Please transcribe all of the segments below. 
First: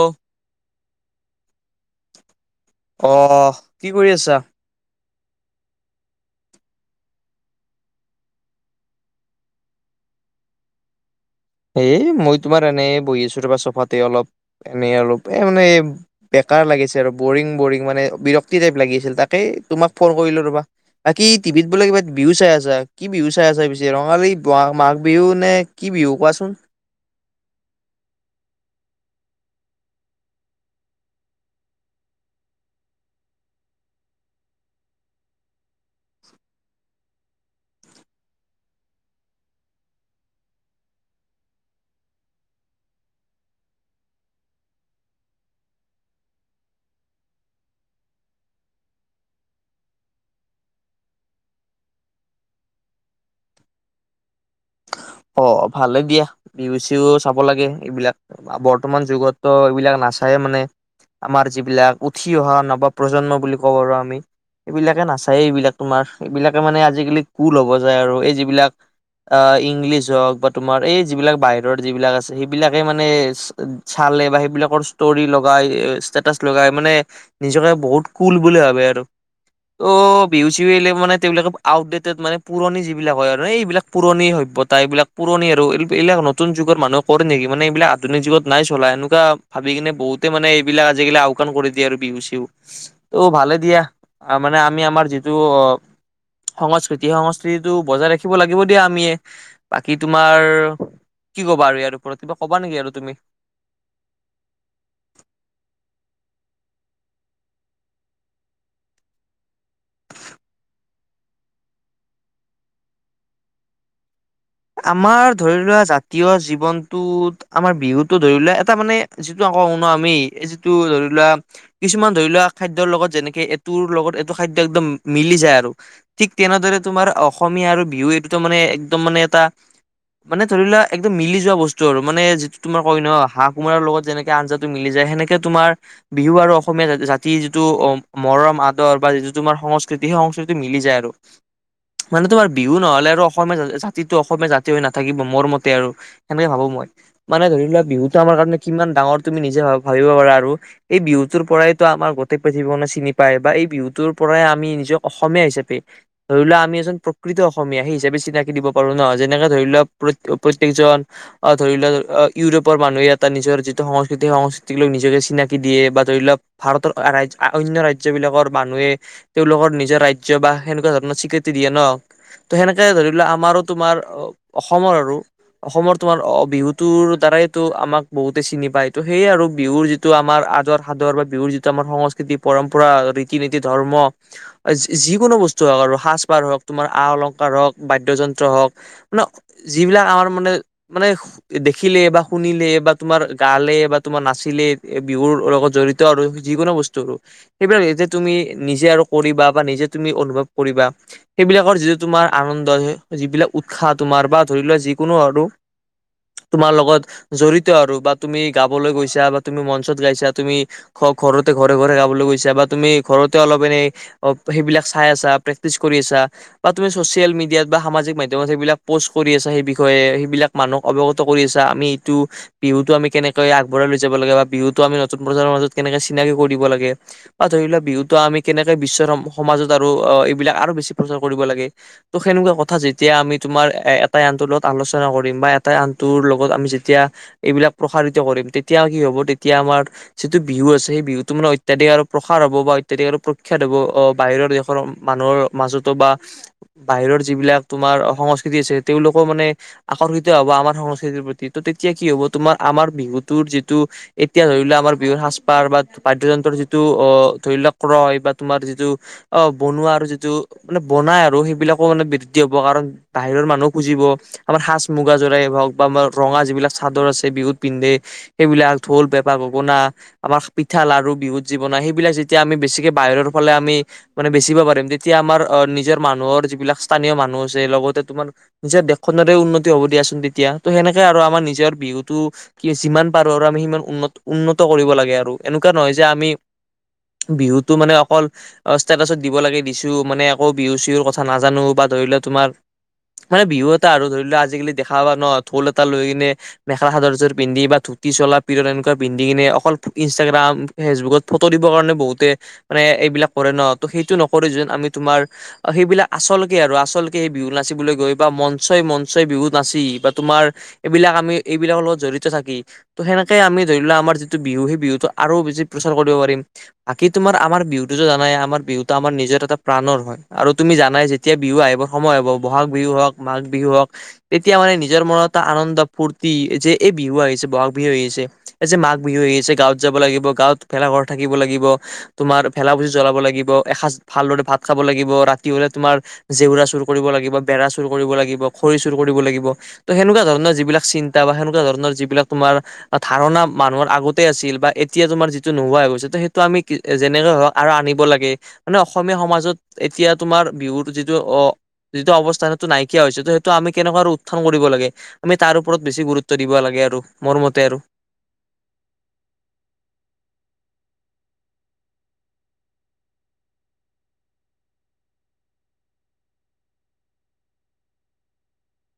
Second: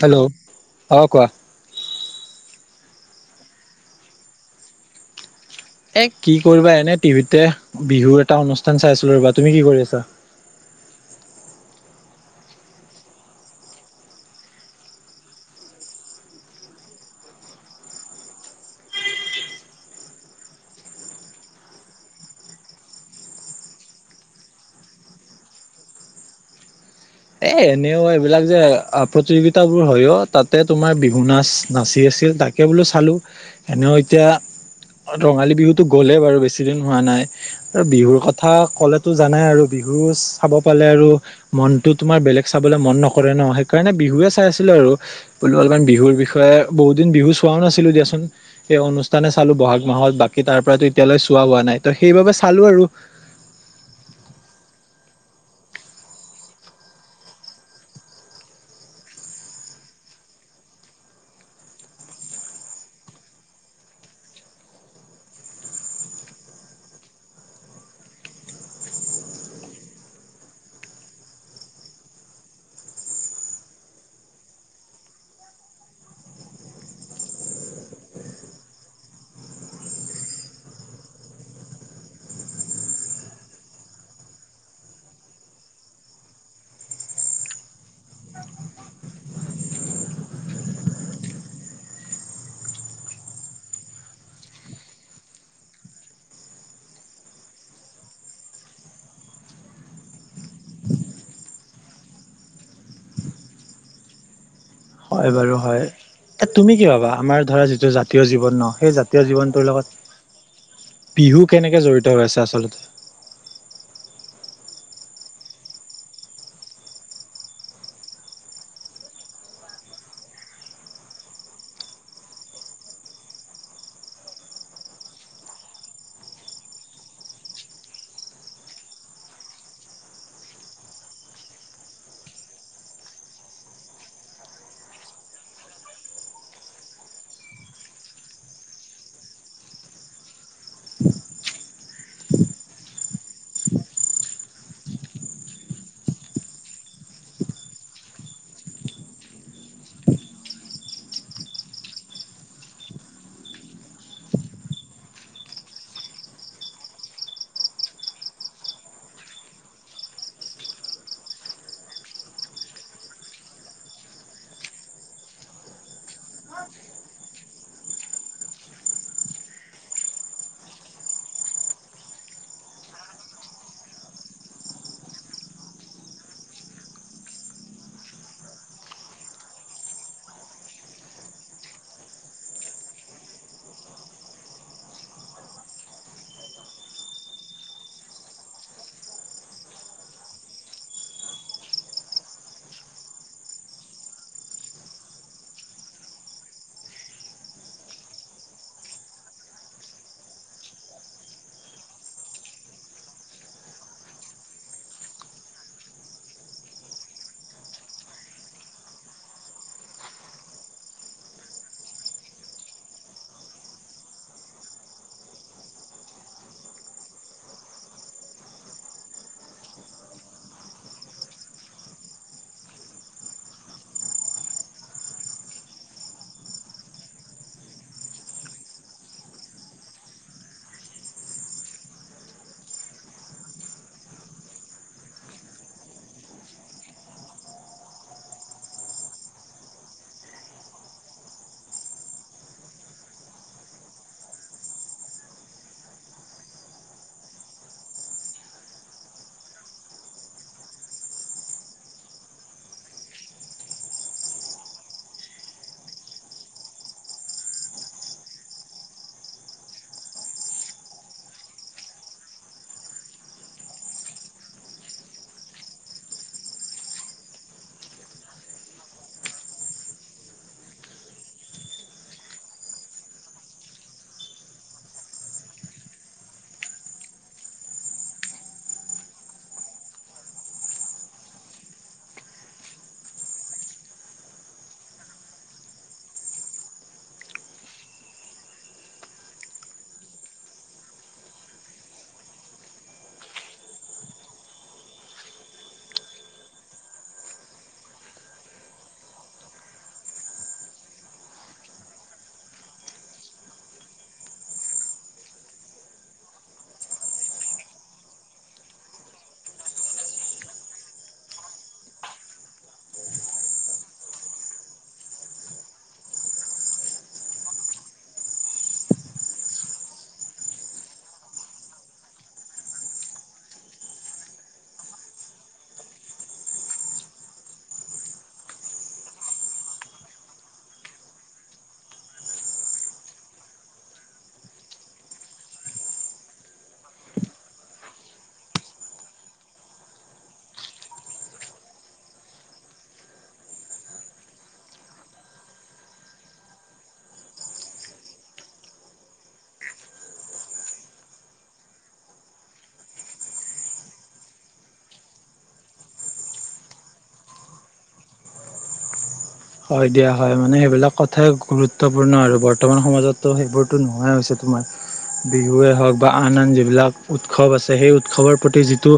Hello অ', কোৱা? অ', কি কৰি আছা? এ, কি কৰিবা এনে টিভিতে বিহুৰ এটা অনুষ্ঠান চাই আছিলো, ৰবা তুমি কি কৰি আছা? এ, মই তোমাৰ এনেই বহি আছো তপা চফাতে অলপ এনেই অলপ এ, মানে বেকাৰ লাগিছে আৰু বৰিং বৰিং মানে বিৰক্তি টাইপ লাগি আছিল, তাকেই তোমাক ফোন কৰিলো ৰ'বা বাকী টিভিত বোলে কিবা বিহু চাই আছা, কি বিহু চাই আছা পিছে ৰঙালী মাঘ বিহু নে কি বিহু কোৱাচোন? এ, এনেও এইবিলাক যে প্ৰতিযোগিতাবোৰ হয়ও তাতে তোমাৰ বিহু নাচ নাচি আছিল তাক তে বোলো চালোঁ, এনেও এতিয়া ৰঙালী বিহুটো গ'লেই বাৰু বেছিদিন হোৱা নাই। আৰু বিহুৰ কথা ক'লেতো জানাই আৰু বিহু চাব পালে আৰু মনটোত তোমাৰ বেলেগ চাবলৈ মন নকৰে ন' সেইকাৰণে বিহুৱে চাই আছিলোঁ আৰু। বোলো অলপমান বিহুৰ বিষয়ে বহুত দিন বিহু চোৱাও নাছিলো দিয়াচোন। সেই অনুষ্ঠানে চালো বহাগ মাহত বাকী তাৰ পৰাতো এতিয়ালৈ চোৱা হোৱা নাই ত' সেইবাবে চালো আৰু। অ', ভালে দিয়া টিভি চিও চাব লাগে এইবিলাক বৰ্তমান যুগতো এইবিলাক নাচায়ে মানে আমাৰ যিবিলাক উঠি অহা নব প্ৰজন্ম বুলি কব পাৰো আমি এইবিলাকে নাচায়েই, এইবিলাক তোমাৰ এইবিলাকে মানে আজিকালি কুল হব যায় আৰু এই যিবিলাক আ, ইংলিছ হওক বা তোমাৰ এই যিবিলাক বাহিৰৰ যিবিলাক আছে সেইবিলাকে মানে চালে বা সেইবিলাকৰ ষ্টৰি লগাই ষ্টেটাচ লগাই মানে নিজকে বহুত কুল বুলি ভাবে আৰু। ত' ভউ চিলে মানে তেওঁবলাকে আউটডেটেড মানে পুৰণি যিবিলাক হয় আৰু এই এইবিলাক পুৰণি সভ্য ত এইবিলাক পুৰণি আৰু এই এইবিলাক নতুন যুগৰ মানুহে কৰে নেকি মানে এইবিলাক আধুিক যুগত নাই চলা এনেকুৱা ভাবি কিনে বহুতে মানে এইবিলাক আজিকালি আওকাণ কৰি দিয়ে আৰু বিহু চিহু ত' ভালে দিয়া, মানে আমি আমাৰ যিটো অ' সংস্কৃতি, সংস্কৃতিটো বজাই ৰাখিব লাগিব দিয়া আমিয়ে। বাকী তোমাৰ কি ক'বা আৰু, ইয়াৰ ওপৰত কিবা কবা নেকি আৰু তুমি। হয় বাৰু হয়, এ তুমি কি ভাবা আমাৰ ধৰা যিটো জাতীয় জীৱন নহ সেই জাতীয় জীৱনটোৰ লগত বিহু কেনেকৈ জড়িত হৈ আছে আচলতে? আমাৰ ধৰি লোৱা জাতীয় জীৱনটোত, আমাৰ বিহুতো ধৰি লোৱা এটা মানে যিটো আকৌ শুনো আমি, এই যিটো ধৰিলোৱা কিছুমান ধৰি লোৱা খাদ্যৰ লগত যেনেকে, এইটোৰ লগত এইটো খাদ্য একদম মিলি যায় আৰু। ঠিক তেনেদৰে তোমাৰ অসমীয়া আৰু বিহু এই দুটা তাৰমানে একদম মানে এটা মানে ধৰি লোৱা একদম মিলি যোৱা বস্তু আৰু মানে, যিটো তোমাৰ কয় নহ হাঁ কোমোৰাৰ লগত যেনেকে আঞ্জাটো মিলি যায়, সেনেকে তোমাৰ বিহু আৰু অসমীয়াা জাতি, যিটো অ', মৰম, আদৰ বা যিটো তোমাৰ সংস্কৃতি হ সংস্কৃতি মিলি যায় আৰু, মানে তোমাৰ বিহু নহ'লে আৰু অসমীয়া যিটো অসমীয়া জাতি হৈ নাথাকিব, মোৰ মতে আৰু সেনেকে ভাবোঁ মই। মানে ধৰি লোৱা বিহুটো আমাৰ কাৰণে কিমান ডাঙৰ, তুমি নিজে ভাবিব পাৰা আৰু। এই বিহুটোৰ পৰাইটো আমাৰ গোটেই পৃথিৱীখনে চিনি পায়, বা এই বিহুটোৰ পৰাই আমি নিজৰ অসমীয়া হিচাপে ধৰি লোৱা আমি, এ, প্ৰকৃত অসমীয়া হিচাপে চিনাকি দিব ৰো ন', যেনেকে ধৰি লোৱা প্ৰত্যেকজন অ', ধৰি লওঁক, ইউৰোপৰ মানুহ এটা নিজৰ যিটো সংস্কৃতি, সেই সংস্কৃতিক লৈ নিজকে চিনাকি দিয়ে বা ধৰি লওক ভাৰতৰ ৰাজ অন্য ৰাজ্য বিলাকৰ মানুহে তেওঁলোকৰ নিজৰ ৰাজ্য, বা সেনেকুৱা ধৰণৰ স্বীকৃতি দিয়ে ন', ত' সেনেকে ধৰি লোৱা আমাৰো তোমাৰ অ অসমৰ আৰু। অসমৰ তোমাৰ অ বিহুটোৰ দ্বাৰাইটো, আমাক বহুতে চিনি পায় ত' সেইয়ে আৰু বিহুৰ যি টো আমাৰ আদৰ সাদৰ বা বিহুৰ যিটো আমাৰ, সংস্কৃতি পৰম্পৰা ৰীতি নীতি ধৰ্ম যিকোনো বস্তু হওঁক, আৰু সাজ পাৰ হওঁক তোমাৰ আ অলংকাৰ হওঁক বাদ্যযন্ত্ৰ হওঁক, মানে যিবিলাক আমাৰ মানে, মানে দেখিলে বা শুনিলে, বা তোমাৰ গালে, বা তোমাৰ নাচিলে, বিহুৰ লগত জড়িত আৰু যিকোনো বস্তু আৰু। সেইবিলাক যেতিয়া তুমি নিজে আৰু কৰিবা, বা নিজে তুমি অনুভৱ কৰিবা সেইবিলাকৰ যিটো তোমাৰ আনন্দ, যিবিলাক উৎসাহ, তোমাৰ বা ধৰি লোৱা যিকোনো আৰু তোমাৰ লগত জড়িত আৰু বা তুমি গাবলৈ গৈছা, বা তুমি মঞ্চত গাইছা, তুমি ঘ ঘৰতে, ঘৰে, ঘৰে গাবলৈ গৈছে বা তুমি ঘৰতে অলপ এনেই সেইবিলাক চাই আছাঁ, প্ৰেক্টিচ কৰি আছা, বা তুমি চচিয়েল মিডিয়াত বা সামাজিক মাধ্য়মত সেইবিলাক পোষ্ট কৰি আছা, সেই বিষয়ে সেইবিলাক মানুহক অৱগত কৰি আছা, আমি এইটো বিহুটো আমি কেনেকৈ আগবঢ়াই লৈ যাব লাগে, বা বিহুটো আমি নতুন প্ৰজন্মৰ মাজত কেনেকৈ চিনাকি কৰিব লাগে বা ধৰি লোৱা, বিহুটো আমি কেনেকৈ বিশ্বৰ সমাজত আৰু, এইবিলাক আৰু বেছি প্ৰচাৰ কৰিব লাগে ত', সেনেুৱা কথা তথা, যেতিয়া আমি তোমাৰ এটাই, আনটোৰ লগত আলোচনা কৰিম, বা এটা আনটোৰ লগত আমি যেতিয়া এইবিলাক প্ৰসাৰিত কৰিম তেতিয়া কি হ'ব, তেতিয়া আমাৰ যিটো বিহু আছে, সেই বিহুতটো মানে অত্যাধিক আৰু প্ৰসাৰ হ'ব, বা অত্যাধিক আৰু প্ৰখ্যাত হ'ব, অ', বাহিৰৰ দেশৰ মানুহৰ মাজতো বা, বাহিৰৰ যিবিলাক তোমাৰ সংস্কৃতি আছে, তেওঁলোকো মানে আকৰ্ষিত হব আমাৰ সংস্কৃতিৰ প্ৰতি, ত' তেতিয়া কি হ'ব, তোমাৰ আমাৰ বিহুটোৰ যিটো এতিয়া ধৰি লোৱা আমাৰ বিহুৰ সাজপাৰ, বা বাদ্যয়যন্ত্ৰৰ যিটো অ', ধৰি লোৱা ক্ৰয় বা তোমাৰ যিটো অ', বনোৱা আৰু যিটো মানে, বনাই আৰু সেইবিলাকো মানে হ'ব কাৰণ, বাহিৰৰ মানুহহো খুজিব আমাৰ সাজ মুগা জোৰাই হওক, বা আমাৰ ৰঙা যিবিলাক চাদৰ আছে, বিহুত পিন্ধে সেইবিলাক ঢোল, পেপা, গগনা আমাৰ পিঠা লাাৰু, বিহু যি বনাই সেইবিলাক, যেতিয়া আমি বেছিকে বাহিৰৰ ফালে, আমি মানে বেচিব পাৰিম, তেতিয়া আমাৰ অ', নিজৰ মানুহৰ যিবিলাক স্থানীয় মানুহ আছে, লগতে তোমাৰ নিজৰ দেশখনেৰে উন্নতি হ'ব দিয়াচোন, তেতিয়া, ত' সেনেকে আৰু আমাৰ নিজৰ বিহুটো কি যিমান পাৰো, আৰু আমি সিমান উন্ন, উন্নত কৰিব লাগে আৰু, এনেকুৱা নহয় যে আমি বিহুটো মানে অকল, ষ্টেটাচত দিব লাগে দিছোঁ, মানে আকৌ বিহু চিহুৰ কথা নাজানোঁ বা, ধৰি লোৱা তোমাৰ, মানে বিহু এটা আৰু ধৰি লোৱা আজিকালি, দেখা পোৱা ন' ঢোল এটা লৈ কিনে মেখেলাচাদৰ জোৰ পিন্ধি, বা ধুতি চলাৰ এনেকুৱা পিন্ধি কিনে অকল ইনষ্টাগ্ৰাম ফেচবুকত ফটো দিবৰ কাৰণে, বহুতে মানে এইবিলাক কৰে ন', ত'সেইটো নকৰি যেন আমি তোমাৰ অ', সেইবিলাক আচলতে আৰু আচলকে সেই বিহু নাচিবলৈ গৈ, বা মঞ্চই, মঞ্চই বিহু নাচি বা তোমাৰ এইবিলাক আমি এইবিলাকৰ লগত জড়িত থাকি ত' সেনেকে আমি ধৰি লোৱা আমাৰ যিটো বিহু, সেই বিহুটো আৰু বেছি প্ৰচাৰ কৰিব পাৰিম। বাকী তোমাৰ আমাৰ বিহুটোটো জানাই, আমাৰ বিহুটো আমাৰ নিজৰ এটা প্ৰাণৰ হয়, আৰু তুমি জানাই যে এতিয়া বিহু আহিব সময় হব, বহাগ বিহু হওক, মাঘ বিহু হওক। তেতিয়া মানে নিজৰ মনত এটা আনন্দ ফূৰ্তি যে, এই বিহু আহিছে, বহাগ বিহু আহিছে। এই যে মাঘ বিহু আহি আছে, গাঁৱত যাব লাগিব, গাঁৱত ভেলাঘৰ থাকিব লাগিব। তোমাৰ ভেলা ভূজি জ্বলাব লাগিব, এসাঁজ ভালদৰে ভাত খাব লাগিব, ৰাতি হলে তোমাৰ জেউৰা চুৰ কৰিব লাগিব, বেৰা চুৰ কৰিব লাগিব, খৰি চুৰ কৰিব লাগিব। ত সেনেকুৱা ধৰণৰ যিবিলাক চিন্তা বা সেনেকুৱা ধৰণৰ যিবিলাক তোমাৰ ধাৰণা মানুহৰ আগতে আছিল, বা এতিয়া তোমাৰ যিটো নোহোৱা হৈ গৈছে, ত সেইটো আমি যেনেকৈ হওক আৰু আনিব লাগে, মানে অসমীয়া সমাজত এতিয়া তোমাৰ বিহুৰ যিটো, আহ যিটো অৱস্থা সেইটো নাইকিয়া হৈছে, ত সেইটো আমি কেনেকুৱা আৰু উ্থান কৰিব লাগে। আমি তাৰ ওপৰত বেছি গুৰুত্ব দিব লাগে, আৰু মোৰ মতে আৰু। হয় দিয়া হয়, মানে সেইবিলাক কথাই গুৰুত্বপূৰ্ণ আৰু বৰ্তমান সমাজততো সেইবোৰতো নোহোৱা হৈছে তোমাৰ। বিহুৱেই হওক বা আন আন যিবিলাক উৎসৱ আছে, সেই উৎসৱৰ প্ৰতি যিটো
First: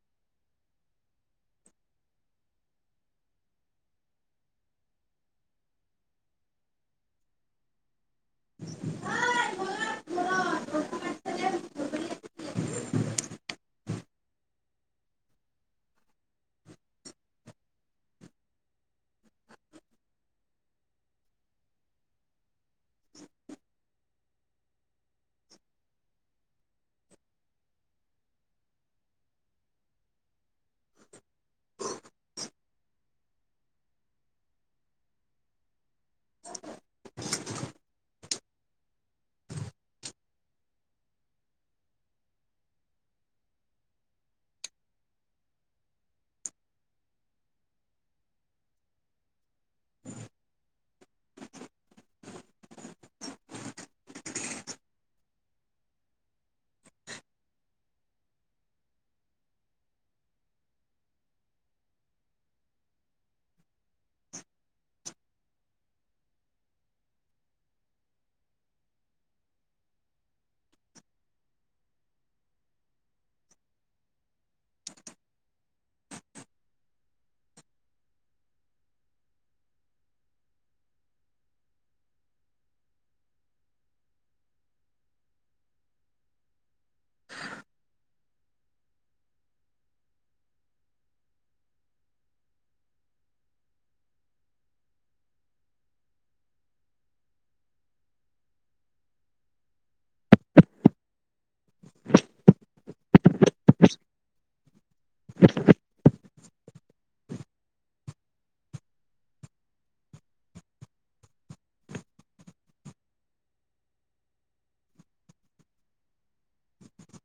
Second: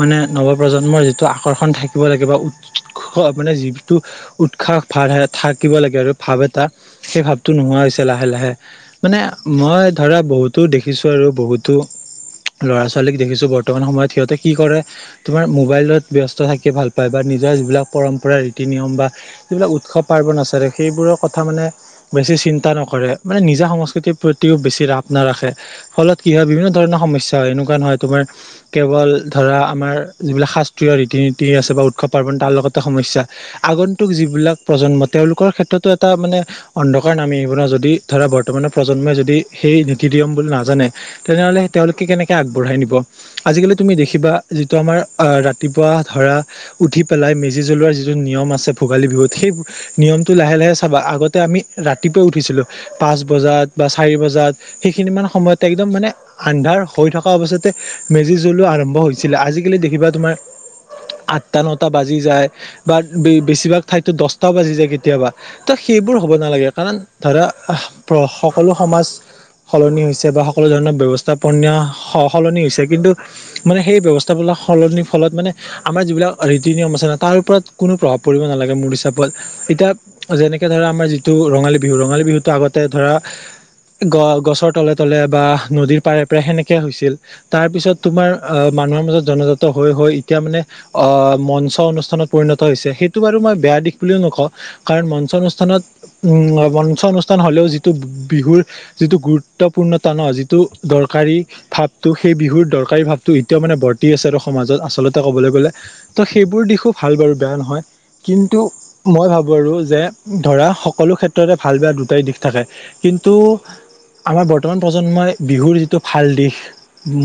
মানে নৱপ্ৰজন্মৰ যিটো আকৰ্ষণ থাকিব লাগে, বা উৎস মানে যিটো উৎসাহ ভাৰ থাকিব লাগে আৰু, ভাৱ এটা, সেই ভাৱটো নোহোৱা হৈছে লাহে লাহে। মানে, মই ধৰা বহুতো দেখিছোঁ আৰু বহুতো লৰা ছোৱালীক দেখিছো বৰ্তমান সময়ত সিহঁতে কি কৰে তোমাৰ মোবাইলত ব্য্স্ত থাকি ভাল পায়, বা নিজৰ যিবিলাক পৰম্পৰা ৰীতি নিয়ম বা যিবিলাক উৎসৱ পাৰ্বণ আছে, সেইবোৰৰ কথা মানে বেছি চিন্তা নকৰে, মানে নিজা সংস্কৃতিৰ প্ৰতিও বেছি ৰাপ নাৰাখে। ফলত কি হয়, বিভিন্ন ধৰণৰ সমস্যা হয়, এনেকুৱা নহয় তোমাৰ কেৱল ধৰা আমাৰ যিবিলাক শাস্ত্ৰীয় ৰীতি নীতি আছে বা উৎসৱ পাৰ্বণ তাৰ লগতে সমস্যা। আগন্তুক যিবিলাক প্ৰজন্ম তেওঁলোকৰ ক্ষেত্ৰতো এটা মানে অন্ধকাৰ নামি আহিব ন যদি ধৰা বৰ্তমানৰ প্ৰজন্মই যদি সেই নীতি নিয়ম বুলি নাজানে। তেনেহলে তেওঁলোকে কেনেকে আগবঢ়াই নিব। আজিকালি তুমি দেখিবা যিটো আমাৰ আহ ৰাতিপুৱা ধৰা উঠি পেলাই মেজি জ্বলোৱাৰ যিটো নিয়ম আছে ভোগালী বিহুত। সেই নিয়মটো লাহে লাহে চাবা, আগতে আমি ৰাতিপুৱাই উঠিছিলোঁ। পাঁচ বজাত বা চাৰি বজাত সেইখিনি মান সময়ত একদম মানে আন্ধাৰ হৈ থকা অৱস্থাতে, মেজি জ্বলো আৰম্ভ হৈছিলে, আজিকালি দেখিবা তোমাৰ আঠটা নটা বাজি যায়, বা বেছিভাগ ঠাইততো দছটাও বাজি যায় কেতিয়াবা। ত সেইবোৰ হ'ব নালাগে, কাৰণ ধৰা সকলো সমাজ সলনি হৈছে বা সকলো ধৰণৰ ব্যৱস্থাপনীয়, স সলনি হৈছে কিন্তু মানে সেই ব্যৱস্থা সলনিৰ ফলত মানে, আমাৰ যিবিলাক ৰীতি নিয়ম আছে ন, তাৰ ওপৰত কোনো প্ৰভাৱ পৰিব নালাগে। মোৰ হিচাপত, এতিয়া যেনেকে ধৰা আমাৰ যিটো ৰঙালী বিহু, ৰঙালী বিহুতটো আগতে ধৰা গ গছৰ তলে তলে বা নদীৰ পাৰে পাৰে, সেনেকে হৈছিল, তাৰ পিছত তোমাৰ মানুহৰ মাজত জনজাত হৈ গয়, এতিয়া মানে অ' মঞ্চ অনুষ্ঠানত পৰিণত হৈছে, সেইটো বাৰু মই বেয়া দিশ বুলিও নকওঁ, কাৰণ মঞ্চ অনুষ্ঠানত উম, মঞ্চ অনুষ্ঠান হ'লেও যিটো বিহুৰ যিটো গুৰুত্বপূৰ্ণত ন যিটো দৰকাৰী, ভাৱটো সেই বিহুৰ দৰকাৰ কাৰী ভাৱটো এতিয়া মানে বৰ্তি আছে আৰু সমাজত আচলতে ক'বলৈ গ'লে। তো সেইবোৰ দিশোঁ ভাল বাৰু, বেয়া নহয়। কিন্তু, মই ভাবোঁ আৰু যে ধৰা সকলো ক্ষেত্ৰতে ভাল বেয়া দুটাই দিশ থাকে। কিন্তু, আমাৰ বৰ্তমান প্ৰজন্মই বিহুৰ যিটো ভাল দিশ,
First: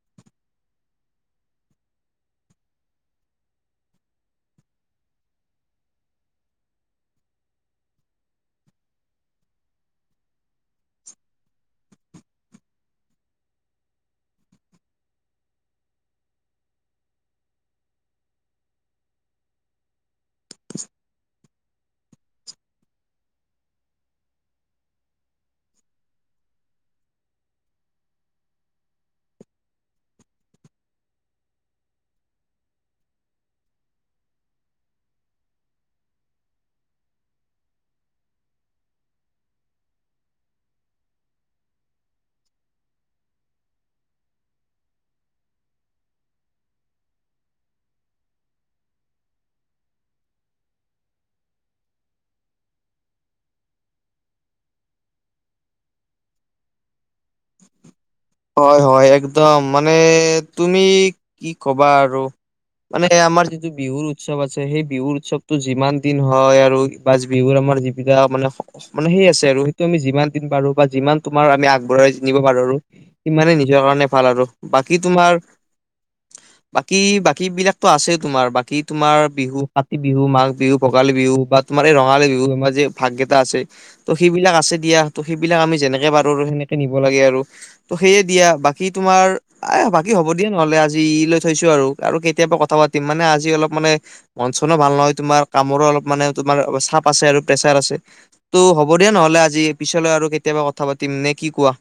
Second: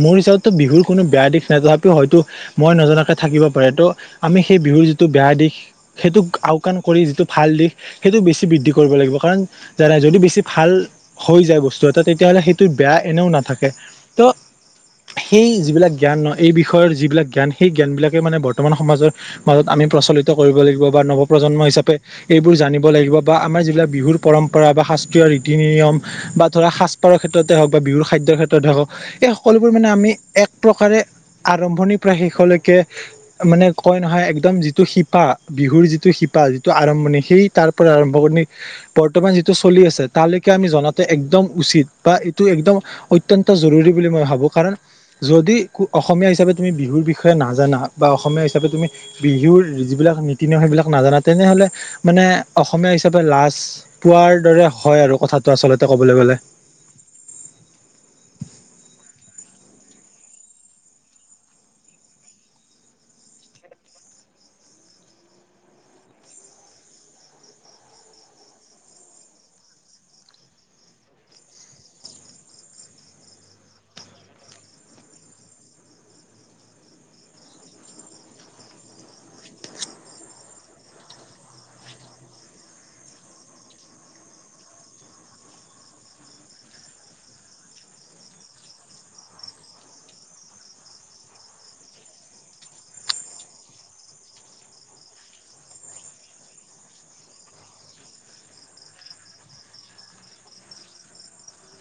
মোৰ হিচাপত ত বিহুৰ কোনো বেয়া দিশ নাই, তথাপিও হয়তো মই নজনাকে থাকিব পাৰে ত', আমি সেই বিহুৰ যিটো বেয়া দিশ সেইটোক আওকাণ কৰি যিটো ভাল দিশ, সেইটো বেছি বৃদ্ধি কৰিব লাগিব, কাৰণ জানাই যদি বেছি ভাল, হৈ যায় বস্তু এটা তেতিয়াহ'লে সেইটো বেয়া এনেও নাথাকে, ত সেই যিবিলাক জ্ঞান এই বিষয়ৰ যিবিলাক জ্ঞান সেই জ্ঞানবিলাকে মানে বৰ্তমান সমাজৰ মাজত আমি প্ৰচলিত কৰিব লাগিব বা নৱ প্ৰ্জন্ম হিচাপে এইবোৰ জানিব লাগিব বা আমাৰ যিবিলাক বিহুৰ পৰম্পৰা বা শাস্ত্ৰীয় ৰীতি নিয়ম, বা ধৰা সাজ পাৰৰ ক্ষেত্ৰতে হওক বা বিহুৰ খাদ্যৰ ক্ষেত্ৰতে হওক, এই সকলোবোৰ মানে আমি এক প্ৰকাৰে আৰম্ভণিৰ পৰা শেষলৈকে, মানে কয় নহয় একদম যিটো শিপা, বিহুৰ যিটো শিপা যিটো আৰম্ভণি সেই তাৰ পৰা আৰম্ভ কৰি, বৰ্তমান যিটো চলি আছে তালৈকে আমি জনাতো একদম উচিত বা এইটো একদম, অত্যন্ত জৰুৰী বুলি মই ভাবো কাৰণ, যদি অসমীয়া হিচাপে তুমি বিহুৰ বিষয়ে নাজানা বা অসমীয়া হিচাপে তুমি, বিহুৰ যিবিলাক নীতি নিয়ম সেইবিলাক নাজানা তেনেহ'লে মানে অসমীয়া হিচাপে লাজ, পোৱাৰ দৰে হয় আৰু কথাটো আচলতে ক'বলৈ গ'লে। [inaudible] হয় হয় একদম মানে তুমি কি ক'বা আৰু, মানে আমাৰ যিটো বিহুৰ উৎসৱ আছে সেই বিহুৰ উৎসৱতটো যিমান দিন হয় আৰু, বা বিহুৰ আমাৰ যিবিটা মানে, মানে সেই আছে আৰু সেইটো আমি যিমান দিন পাৰো বা যিমান তোমাৰ আমি আগবঢ়াই, নিব পাৰো আৰু ইমানে নিজৰ কাৰণে ভাল আৰু বাকী তোমাৰ, বাকী বাকী বিলাকতো আছেই তোমাৰ বাকী তোমাৰ বিহু কাতি বিহু মাঘ বিহু ভোগালী বিহু বা, তোমাৰ এই ৰঙালী বিহু তোমাৰ যে ভাগ কেইটা আছে, ত' সেইবিলাক আছে দিয়া ত সেইবিলাক আমি যেনেকে পাৰো আৰু সেনেকে নিব লাগে আৰু, ত' সেয়ে দিয়া বাকী তোমাৰ এ বাকী হ'ব দিয়া নহলে আজি লৈ থৈছো আৰু, আৰু কেতিয়াবা কথা পাতিম মানে আজি অলপ মানে, মন চনো ভাল নহয় তোমাৰ কামৰো অলপ মানে তোমাৰ চাপ আছে আৰু প্ৰেছাৰ আছে। ত' হ'ব দিয়া নহলে আজি পিছলৈ আৰু কেতিয়াবা কথা পাতিম, নে কি কোৱা?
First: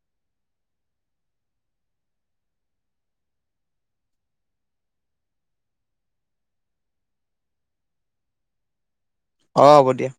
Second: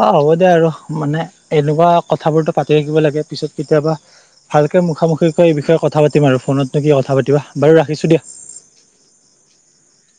অ হ'ব দে আৰু মানে এনেকুৱা কথাবোৰতো পাতি থাকিব লাগে পিছত কেতিয়াবা, ভালকৈ মুখামুখি কৈ এই বিষয়ে কথা পাতিম আৰু ফোনতনো কি কথা পতিবা বাৰু ৰাখিছোঁ দিয়া। অ হ'ব দিয়া।